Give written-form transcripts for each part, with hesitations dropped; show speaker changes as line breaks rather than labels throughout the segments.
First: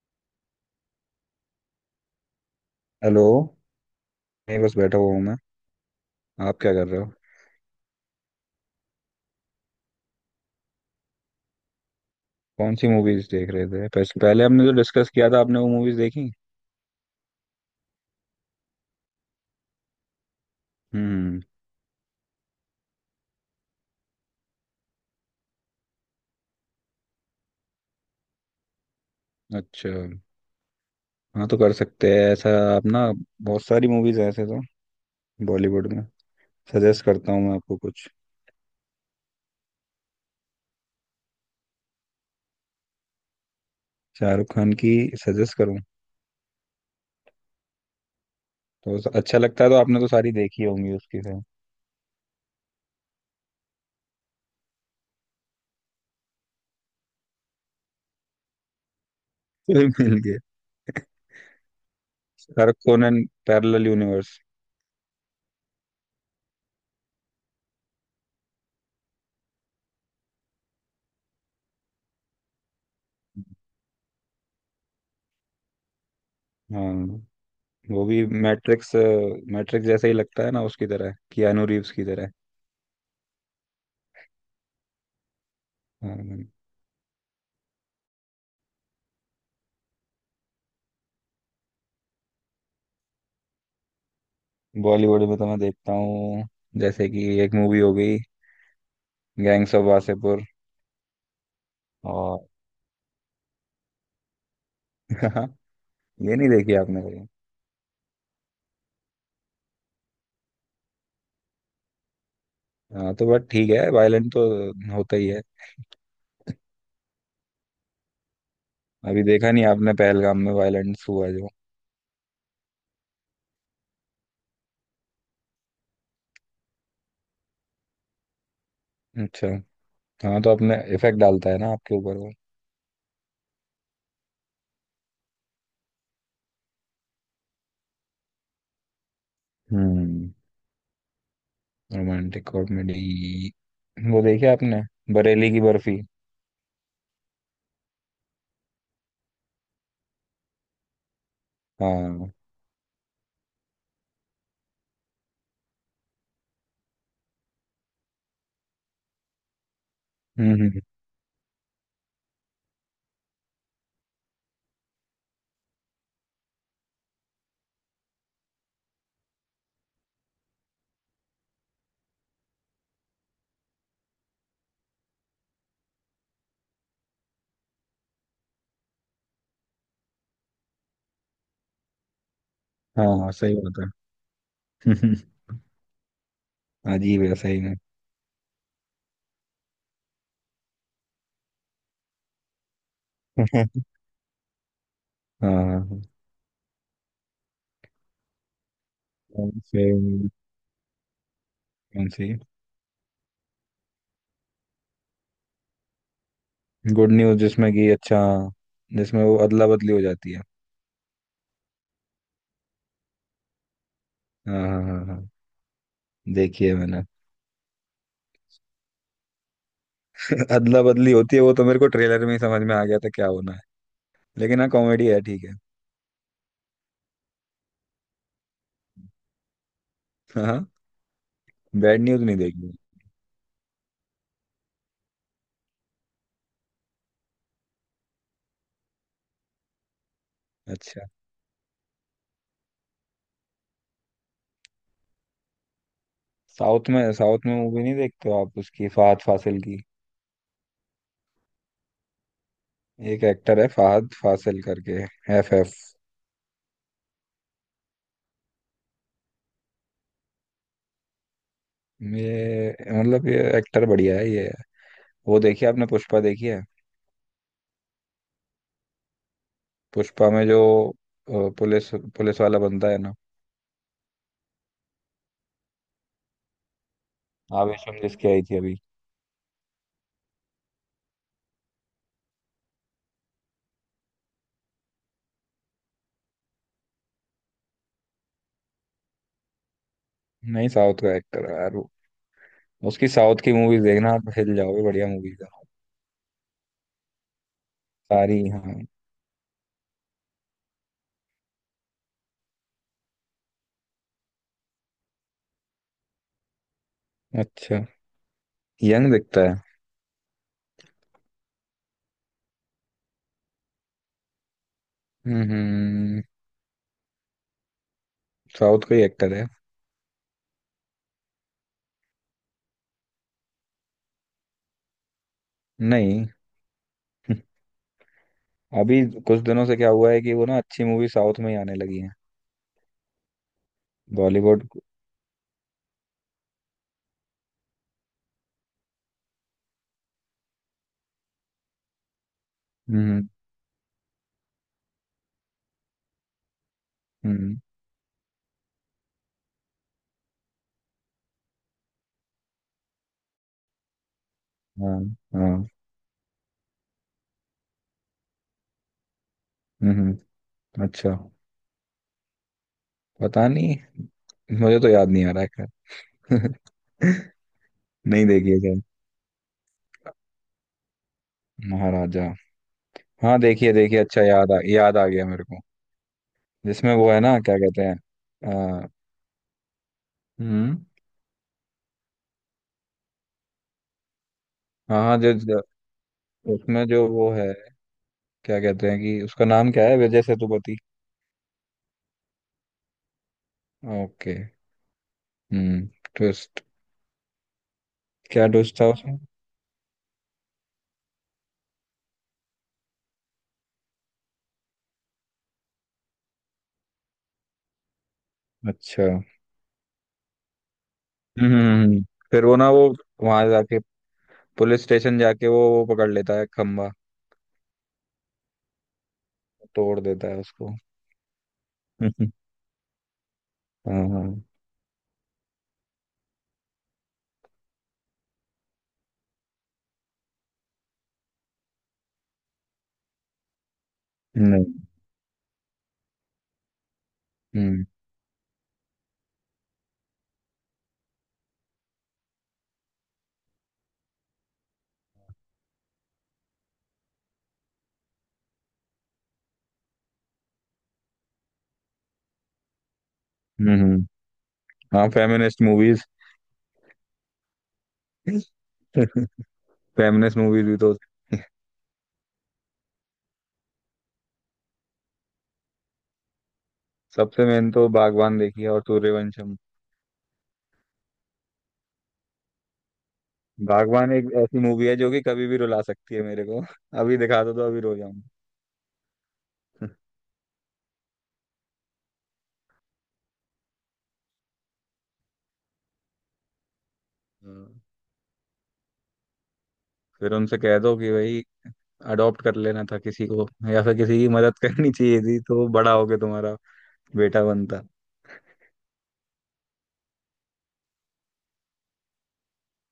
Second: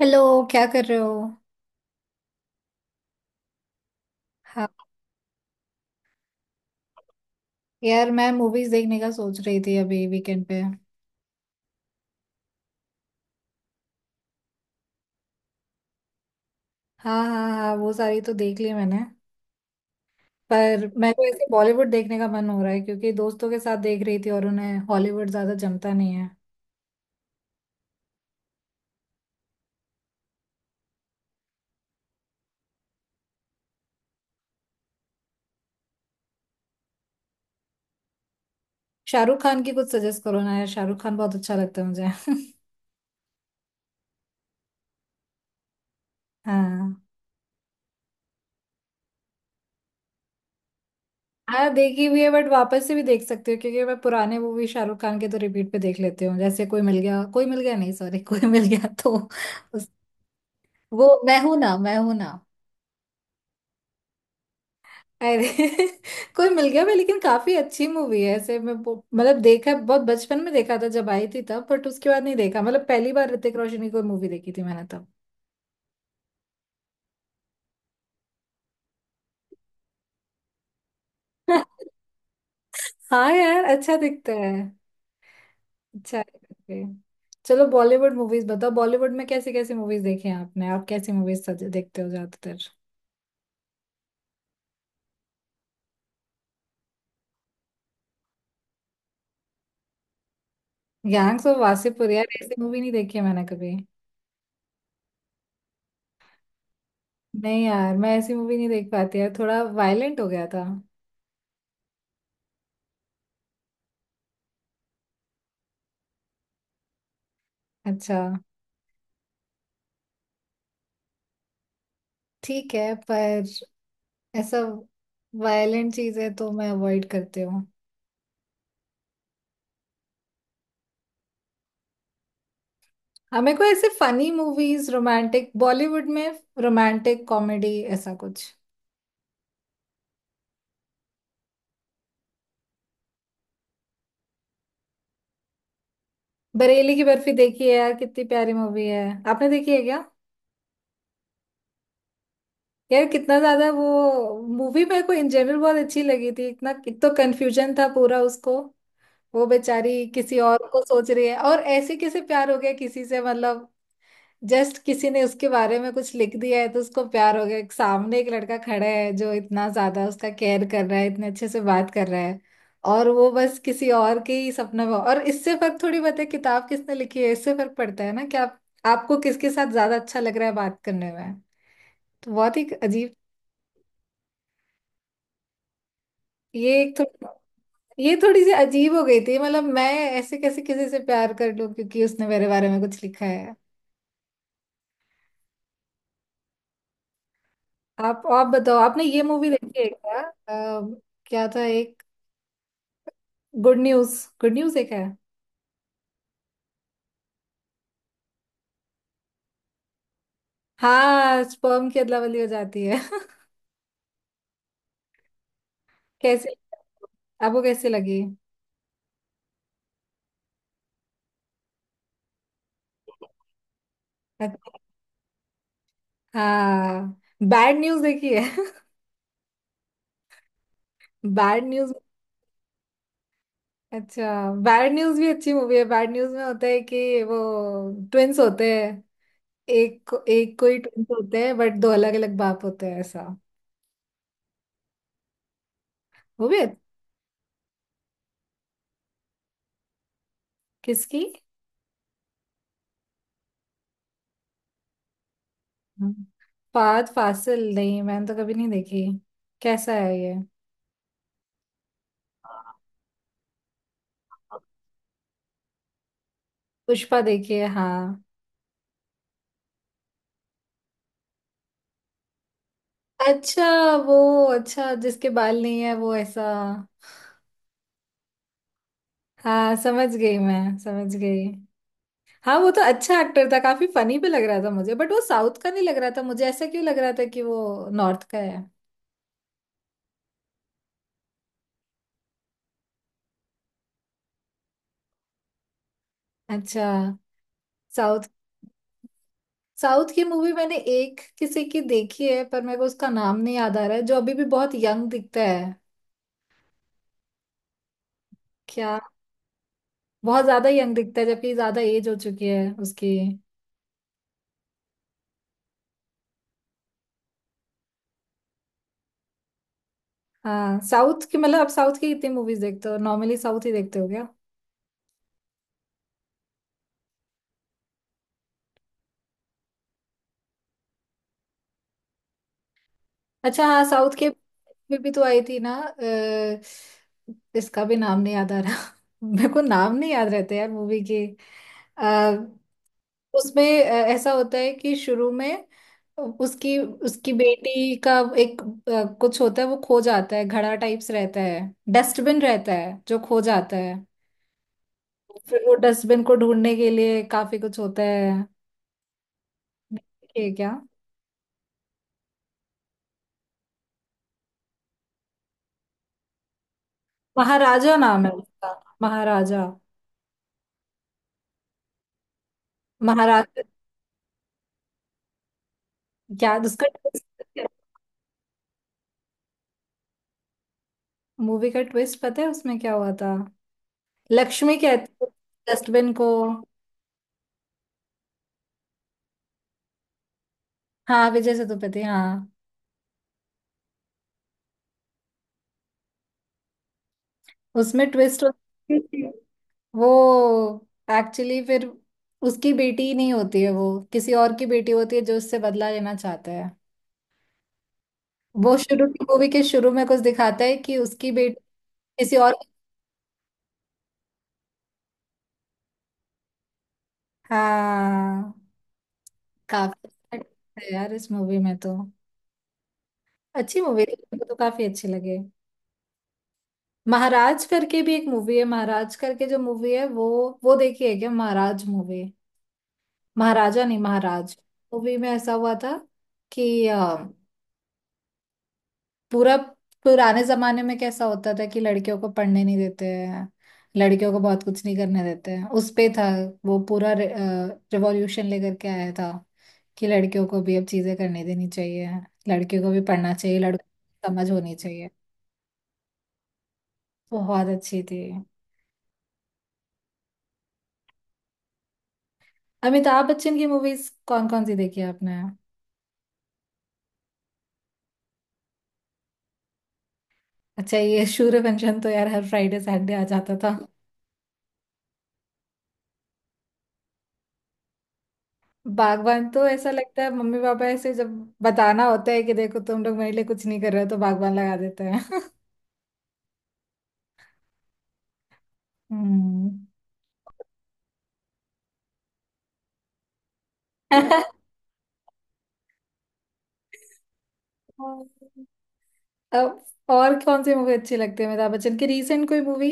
Hello. क्या कर रहे हो?
हेलो। नहीं,
हाँ,
बस बैठा हुआ हूँ मैं। आप क्या कर रहे हो?
यार मैं मूवीज देखने का सोच रही थी अभी वीकेंड पे।
कौन सी मूवीज देख रहे थे? पहले पहले हमने जो डिस्कस किया था, आपने वो मूवीज देखी?
हाँ हाँ हाँ, वो सारी तो देख ली मैंने। पर मैं तो
हम्म।
ऐसे बॉलीवुड देखने का मन हो रहा है क्योंकि दोस्तों के साथ देख रही थी और उन्हें हॉलीवुड ज्यादा जमता नहीं है।
अच्छा। हाँ, तो कर सकते हैं ऐसा। आप ना, बहुत सारी मूवीज ऐसे तो बॉलीवुड में सजेस्ट करता हूँ मैं आपको कुछ।
शाहरुख खान की कुछ सजेस्ट करो ना यार, शाहरुख खान बहुत अच्छा लगता है मुझे।
शाहरुख खान की सजेस्ट करूँ?
हाँ।
तो अच्छा लगता है, तो आपने तो सारी देखी होंगी उसकी से।
हाँ देखी हुई है बट वापस से भी देख सकती हूँ क्योंकि मैं पुराने मूवी शाहरुख खान के तो रिपीट पे देख लेती हूँ। जैसे कोई मिल गया, कोई मिल गया नहीं सॉरी कोई मिल गया तो उस,
कोई मिल गया।
वो मैं हूं ना, मैं हूं ना।
शाहरुख कोनन, पैरेलल यूनिवर्स।
अरे कोई मिल गया मैं, लेकिन काफी अच्छी मूवी है ऐसे। मैं मतलब देखा, बहुत बचपन में देखा था जब आई थी तब, बट उसके बाद नहीं देखा। मतलब पहली बार ऋतिक रोशन की कोई मूवी देखी थी मैंने तब।
हाँ, वो भी मैट्रिक्स मैट्रिक्स जैसा ही लगता है ना, उसकी तरह, कियानू रीव्स की तरह।
हाँ यार, अच्छा दिखता है। अच्छा है।
हाँ।
Okay. चलो बॉलीवुड मूवीज बताओ, बॉलीवुड में कैसी कैसी मूवीज देखी हैं आपने? आप कैसी मूवीज देखते हो ज्यादातर?
बॉलीवुड में तो मैं देखता हूँ, जैसे कि एक मूवी हो गई gangs of Wasseypur.
Gangs of Wasseypur यार,
और
ऐसी मूवी नहीं देखी है मैंने कभी।
ये नहीं देखी आपने कभी?
नहीं यार, मैं ऐसी मूवी नहीं देख पाती यार, थोड़ा वायलेंट हो गया था।
हाँ, तो बट ठीक है, वायलेंट तो होता ही है।
अच्छा।
अभी देखा नहीं आपने, पहलगाम में वायलेंस हुआ जो।
ठीक है, पर ऐसा वायलेंट चीजें तो मैं अवॉइड करती हूँ।
अच्छा। हाँ, तो अपने इफेक्ट डालता है ना आपके ऊपर वो।
हाँ, मेरे को ऐसे फनी मूवीज, रोमांटिक बॉलीवुड में, रोमांटिक कॉमेडी ऐसा कुछ।
हम्म। Romantic comedy. वो देखी आपने, बरेली की बर्फी?
बरेली की बर्फी देखी है यार, कितनी प्यारी मूवी है। आपने देखी है क्या?
हाँ। हम्म।
यार कितना ज्यादा वो मूवी मेरे को इन जनरल बहुत अच्छी लगी थी। इतना एक तो कंफ्यूजन था पूरा उसको। वो बेचारी किसी और
हम्म,
को सोच रही है, और ऐसे कैसे प्यार हो गया किसी से, मतलब जस्ट किसी ने उसके बारे में कुछ लिख दिया है तो उसको प्यार हो गया। एक सामने एक लड़का खड़ा है जो इतना ज्यादा उसका केयर कर रहा है, इतने अच्छे से बात कर रहा है, और वो बस किसी और के ही सपने में। और इससे फर्क थोड़ी पड़ता है किताब किसने लिखी है, इससे फर्क पड़ता है ना कि आप, आपको किसके साथ ज्यादा अच्छा लग रहा है बात करने में। तो बहुत ही अजीब।
हाँ सही बात है।
ये एक थो,
अजीब है, सही में।
ये थोड़ी सी अजीब हो गई थी। मतलब मैं ऐसे कैसे किसी से प्यार कर लूं क्योंकि उसने मेरे बारे में कुछ लिखा है।
हाँ हाँ।
आप बताओ, आपने ये मूवी देखी है
सही
क्या?
में।
क्या था एक,
कौन सी?
Good news. गुड न्यूज एक है।
गुड न्यूज जिसमें कि? अच्छा, जिसमें वो अदला बदली हो जाती है।
हाँ स्पर्म की अदला बदली हो जाती है।
हाँ हाँ हाँ हाँ।
कैसे?
देखी है मैंने।
आपको कैसे लगी?
अदला बदली होती है वो तो मेरे को ट्रेलर में ही समझ में आ गया था, क्या होना है। लेकिन हाँ,
अच्छा।
कॉमेडी है, ठीक है।
हाँ बैड न्यूज देखी है?
हाँ हाँ।
Bad news.
बैड न्यूज नहीं देखी।
अच्छा बैड न्यूज भी अच्छी मूवी है। बैड न्यूज में होता है कि वो ट्विंस होते हैं, एक को ही
अच्छा।
ट्विंस होते हैं बट दो अलग अलग बाप होते हैं ऐसा। वो भी अच्छ-
साउथ में, साउथ में मूवी नहीं देखते हो आप, उसकी, फहद फासिल की?
किसकी?
एक एक्टर है फहद फासिल करके, FF।
फात फासिल, नहीं मैंने तो कभी नहीं देखी। कैसा है ये?
ये मतलब ये एक्टर बढ़िया है ये। वो देखी आपने, पुष्पा देखी है?
पुष्पा देखी है हाँ।
पुष्पा में जो अ, पुलिस पुलिस वाला बनता है ना?
अच्छा वो, अच्छा जिसके बाल नहीं है वो, ऐसा?
आवेशम जिसकी आई थी अभी।
हाँ समझ गई मैं, समझ गई। हाँ, वो तो अच्छा एक्टर था, काफी फनी भी लग रहा था मुझे, बट वो साउथ का नहीं लग रहा था मुझे। ऐसा क्यों लग रहा था कि वो नॉर्थ का है?
नहीं, साउथ का एक्टर है यार वो। उसकी साउथ की मूवीज देखना, आप हिल जाओगे, बढ़िया मूवीज है
अच्छा। साउथ,
सारी। हाँ,
साउथ की मूवी मैंने एक किसी की देखी है पर मेरे को उसका नाम नहीं याद आ रहा है, जो अभी भी बहुत यंग दिखता है।
अच्छा,
क्या?
यंग दिखता है।
बहुत ज्यादा यंग दिखता है जबकि ज्यादा एज हो चुकी है उसकी।
हम्म हम्म। साउथ का ही एक्टर है।
हाँ साउथ की। मतलब आप साउथ की कितनी मूवीज देखते हो, नॉर्मली साउथ ही देखते हो?
नहीं। अभी कुछ दिनों से क्या हुआ है कि वो ना, अच्छी मूवी साउथ में ही आने लगी है।
अच्छा हाँ, साउथ के,
बॉलीवुड।
में भी तो आई थी ना इसका भी नाम नहीं याद आ रहा। मेरे को नाम नहीं याद रहते यार मूवी के। आ,
हम्म
उसमें ऐसा होता है कि शुरू में उसकी उसकी
हम्म
बेटी का एक, कुछ होता है वो खो जाता है, घड़ा टाइप्स रहता है, डस्टबिन रहता है जो खो जाता है।
हाँ
फिर
हाँ।
वो डस्टबिन को ढूंढने के लिए काफी कुछ होता है।
हम्म हम्म।
ये क्या?
अच्छा, पता नहीं, मुझे तो याद नहीं आ रहा है, खैर।
महाराजा नाम
नहीं,
है
देखिए
उसका,
शायद।
महाराजा।
महाराजा। हाँ,
महाराजा,
देखिए देखिए, अच्छा, याद आ गया मेरे को।
क्या उसका?
जिसमें वो है ना, क्या कहते हैं अ, हम्म।
मूवी का ट्विस्ट पता है उसमें क्या हुआ था? लक्ष्मी
हाँ हाँ
कहती है
जो जो-
डस्टबिन को।
उसमें जो वो है, क्या कहते हैं, कि उसका नाम क्या है, विजय सेतुपति।
हाँ विजय सेतुपति हाँ।
ओके। हम्म। ट्विस्ट।
उसमें ट्विस्ट
क्या ट्विस्ट था उसमें?
वो, एक्चुअली फिर उसकी बेटी ही नहीं होती है, वो किसी और की बेटी होती है जो उससे बदला लेना चाहता है। वो
अच्छा।
शुरू की, मूवी के शुरू में कुछ दिखाता है कि उसकी
हम्म,
बेटी
हम्म।
किसी
फिर
और।
वो वहां जाके, पुलिस स्टेशन जाके, वो पकड़ लेता है खंबा,
हाँ
तोड़
काफी।
देता है उसको।
अच्छा है यार इस मूवी में तो, अच्छी मूवी
हाँ
थी,
हाँ।
मुझे तो काफी अच्छी लगे। महाराज करके भी एक मूवी है, महाराज करके जो मूवी है वो देखी है क्या, महाराज मूवी? महाराजा नहीं, महाराज।
नहीं।
मूवी में ऐसा हुआ था कि
हम्म
पूरा पुराने जमाने में कैसा होता था कि लड़कियों को पढ़ने नहीं देते हैं, लड़कियों को बहुत कुछ नहीं करने देते हैं, उस पे था। वो पूरा रिवॉल्यूशन लेकर के आया था कि लड़कियों को भी अब चीजें करने देनी चाहिए, लड़कियों को भी पढ़ना चाहिए,
हम्म
लड़कों
हम्म।
को समझ होनी
हाँ,
चाहिए।
Feminist movies.
बहुत अच्छी थी।
फेमिनिस्ट मूवीज भी तो।
अमिताभ बच्चन की मूवीज कौन कौन सी देखी है आपने?
सबसे मेन तो बागवान देखी है, और सूर्यवंशम।
अच्छा ये सूर्यवंशम तो यार हर फ्राइडे सैटरडे आ जाता था।
बागवान एक ऐसी मूवी है जो कि कभी भी रुला सकती है मेरे को। अभी दिखा दो तो अभी रो जाऊंगा।
बागवान तो ऐसा लगता है मम्मी पापा ऐसे जब बताना होता है कि देखो तुम लोग मेरे लिए कुछ नहीं कर रहे हो, तो बागवान लगा देते हैं।
हाँ।
हम्म।
फिर उनसे कह दो कि भाई, अडॉप्ट कर लेना था किसी को, या फिर किसी की मदद करनी चाहिए थी, तो बड़ा होके तुम्हारा बेटा बनता।
अब और कौन सी मूवी अच्छी लगती है अमिताभ बच्चन की, रीसेंट कोई मूवी?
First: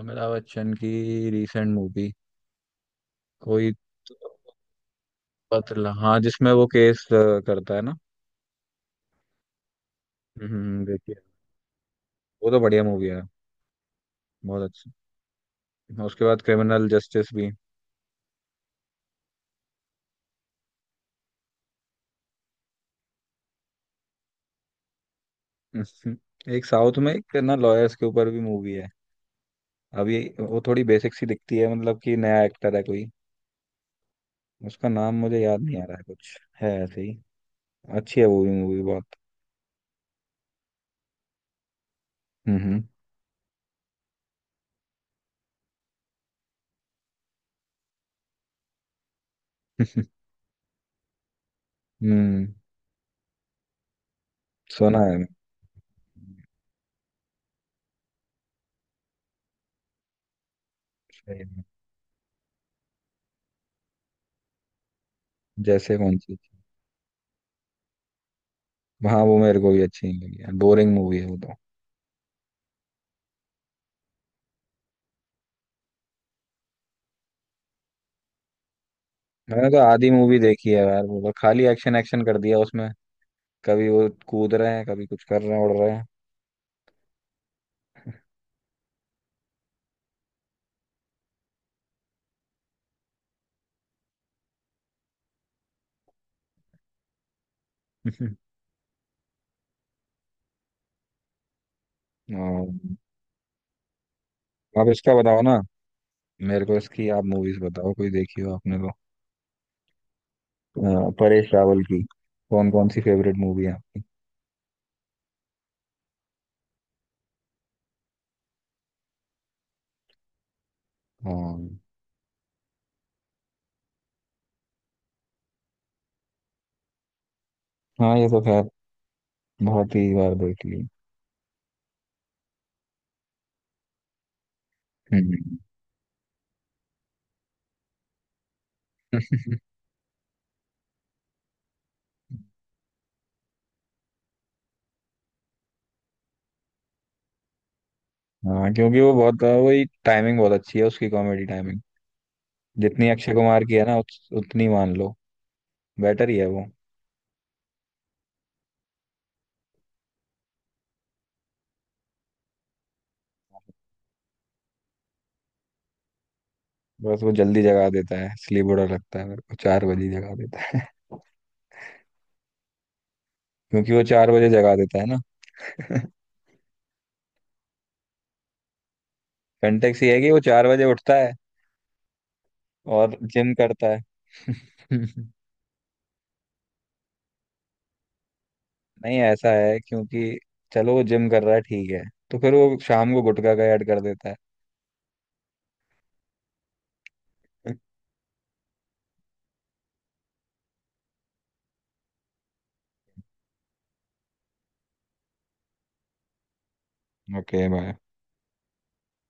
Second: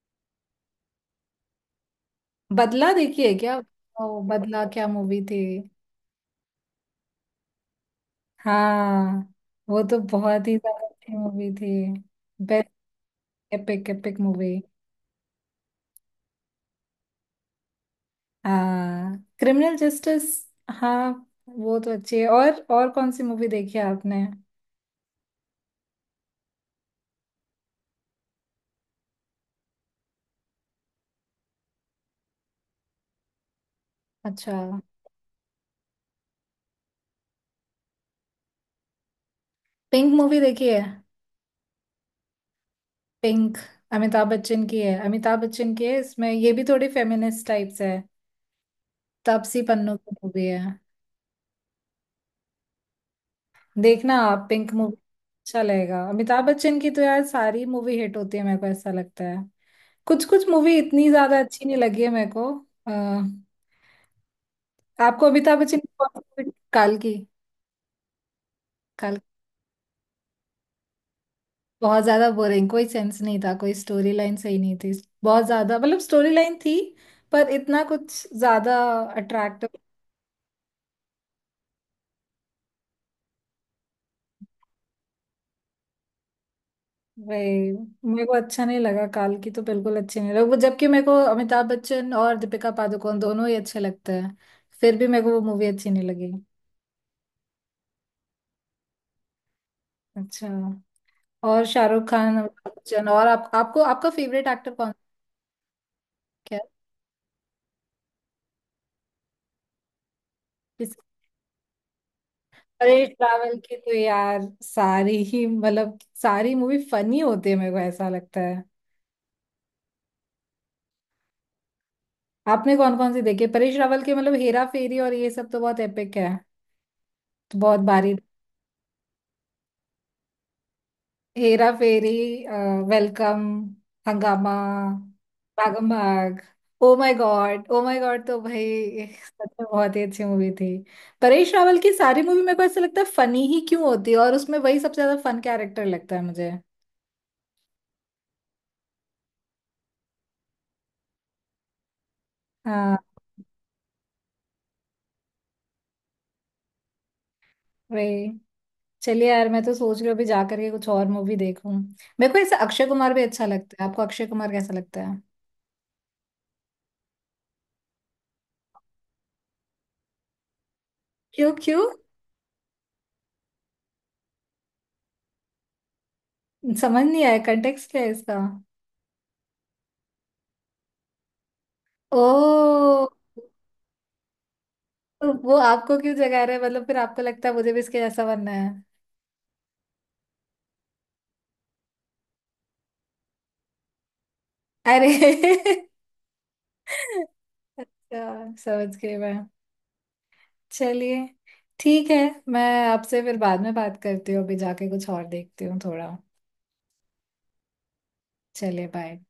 अमिताभ बच्चन की रीसेंट मूवी
बदला देखी है क्या?
कोई? तो
ओ बदला, क्या मूवी थी।
पतला, हाँ, जिसमें वो केस करता है ना।
हाँ वो तो बहुत ही
हम्म,
ज्यादा
देखिए,
अच्छी मूवी थी।
वो तो
बेस्ट,
बढ़िया मूवी है,
एपिक एपिक मूवी।
बहुत अच्छी। उसके बाद क्रिमिनल जस्टिस भी।
हाँ क्रिमिनल जस्टिस। हाँ वो तो अच्छी है। और कौन सी मूवी देखी है आपने?
एक साउथ में, एक ना लॉयर्स के ऊपर भी मूवी है। अब ये वो थोड़ी बेसिक सी दिखती है, मतलब कि नया एक्टर है कोई।
अच्छा।
उसका नाम मुझे याद नहीं आ रहा है, कुछ है ऐसे ही। अच्छी है वो भी मूवी बहुत।
पिंक मूवी देखी है?
हम्म
पिंक, अमिताभ बच्चन की है, अमिताभ बच्चन की है। इसमें ये भी थोड़ी फेमिनिस्ट टाइप्स है, तापसी पन्नू
हम्म।
की मूवी है।
हम्म,
देखना आप पिंक मूवी,
सुना है मैंने।
अच्छा लगेगा। अमिताभ बच्चन की तो यार सारी मूवी हिट होती है मेरे को ऐसा लगता है। कुछ कुछ मूवी इतनी ज्यादा
सही में।
अच्छी नहीं लगी है मेरे को। अ, आपको अमिताभ बच्चन की
जैसे
कौन
कौन
सी
सी?
मूवी? काल की? काल
हाँ, वो मेरे को भी अच्छी नहीं लगी यार, बोरिंग मूवी है वो तो।
बहुत ज्यादा बोरिंग, कोई सेंस नहीं था, कोई स्टोरी लाइन सही नहीं थी। बहुत ज्यादा, मतलब स्टोरी लाइन थी पर इतना कुछ ज्यादा
मैंने
अट्रैक्टिव,
तो आधी मूवी देखी है यार, वो तो खाली एक्शन एक्शन कर दिया उसमें, कभी वो कूद रहे हैं, कभी कुछ कर रहे हैं, उड़ रहे हैं।
वे, मेरे को अच्छा नहीं लगा। काल की तो बिल्कुल अच्छी नहीं लगा वो, जबकि मेरे को अमिताभ बच्चन और दीपिका पादुकोण दोनों ही अच्छे लगते हैं, फिर भी मेरे को वो मूवी अच्छी नहीं लगी। अच्छा। और शाहरुख खान,
और
अमिताभ बच्चन, और आप, आपको आपका फेवरेट एक्टर
आप
कौन?
इसका बताओ ना,
क्या
मेरे
है?
को इसकी आप मूवीज बताओ, कोई देखी हो आपने तो।
किस-?
परेश रावल की कौन कौन सी
अरे
फेवरेट
ट्रैवल
मूवी है
की तो
आपकी?
यार सारी ही, मतलब सारी मूवी फनी होती है मेरे को ऐसा लगता।
हाँ
आपने कौन कौन सी देखी परेश रावल के? मतलब हेरा फेरी और ये सब तो बहुत एपिक है, तो बहुत भारी।
हाँ, ये तो खैर बहुत ही बार देख ली।
हेरा फेरी, वेलकम, हंगामा,
हम्म।
Bhagam Bhag, oh my God, oh my God, तो भाई सच में बहुत ही अच्छी मूवी थी। परेश रावल की सारी मूवी मेरे को ऐसा लगता है फनी ही क्यों होती है, और उसमें वही सबसे ज्यादा फन कैरेक्टर लगता है मुझे।
हाँ, क्योंकि वो बहुत, वही टाइमिंग बहुत अच्छी है उसकी, कॉमेडी टाइमिंग,
हाँ
जितनी अक्षय कुमार की है ना, उतनी मान लो बेटर ही है वो।
वही। चलिए यार मैं तो सोच रही हूँ अभी जा करके कुछ और मूवी देखूं। मेरे को ऐसा अक्षय कुमार भी अच्छा लगता है, आपको अक्षय कुमार कैसा लगता है?
बस वो जल्दी जगा देता है, इसलिए बुरा लगता है मेरे को, 4 बजे जगा देता है।
क्यों क्यों?
क्योंकि वो 4 बजे जगा देता है ना।
समझ नहीं आया कंटेक्स्ट क्या है इसका।
कंटेक्स ये है कि वो 4 बजे उठता है,
ओ।
और जिम करता है।
तो वो आपको क्यों जगा रहे हैं? मतलब फिर आपको लगता है मुझे भी इसके जैसा बनना है?
नहीं, ऐसा है, क्योंकि चलो वो जिम कर रहा है, ठीक है, तो फिर वो शाम को गुटखा का ऐड कर देता
अरे
है।
अच्छा समझ गई मैं। चलिए, ठीक है। मैं आपसे फिर बाद में बात करती हूँ, अभी जाके कुछ और देखती हूँ थोड़ा।
Okay, bye.
चलिए बाय।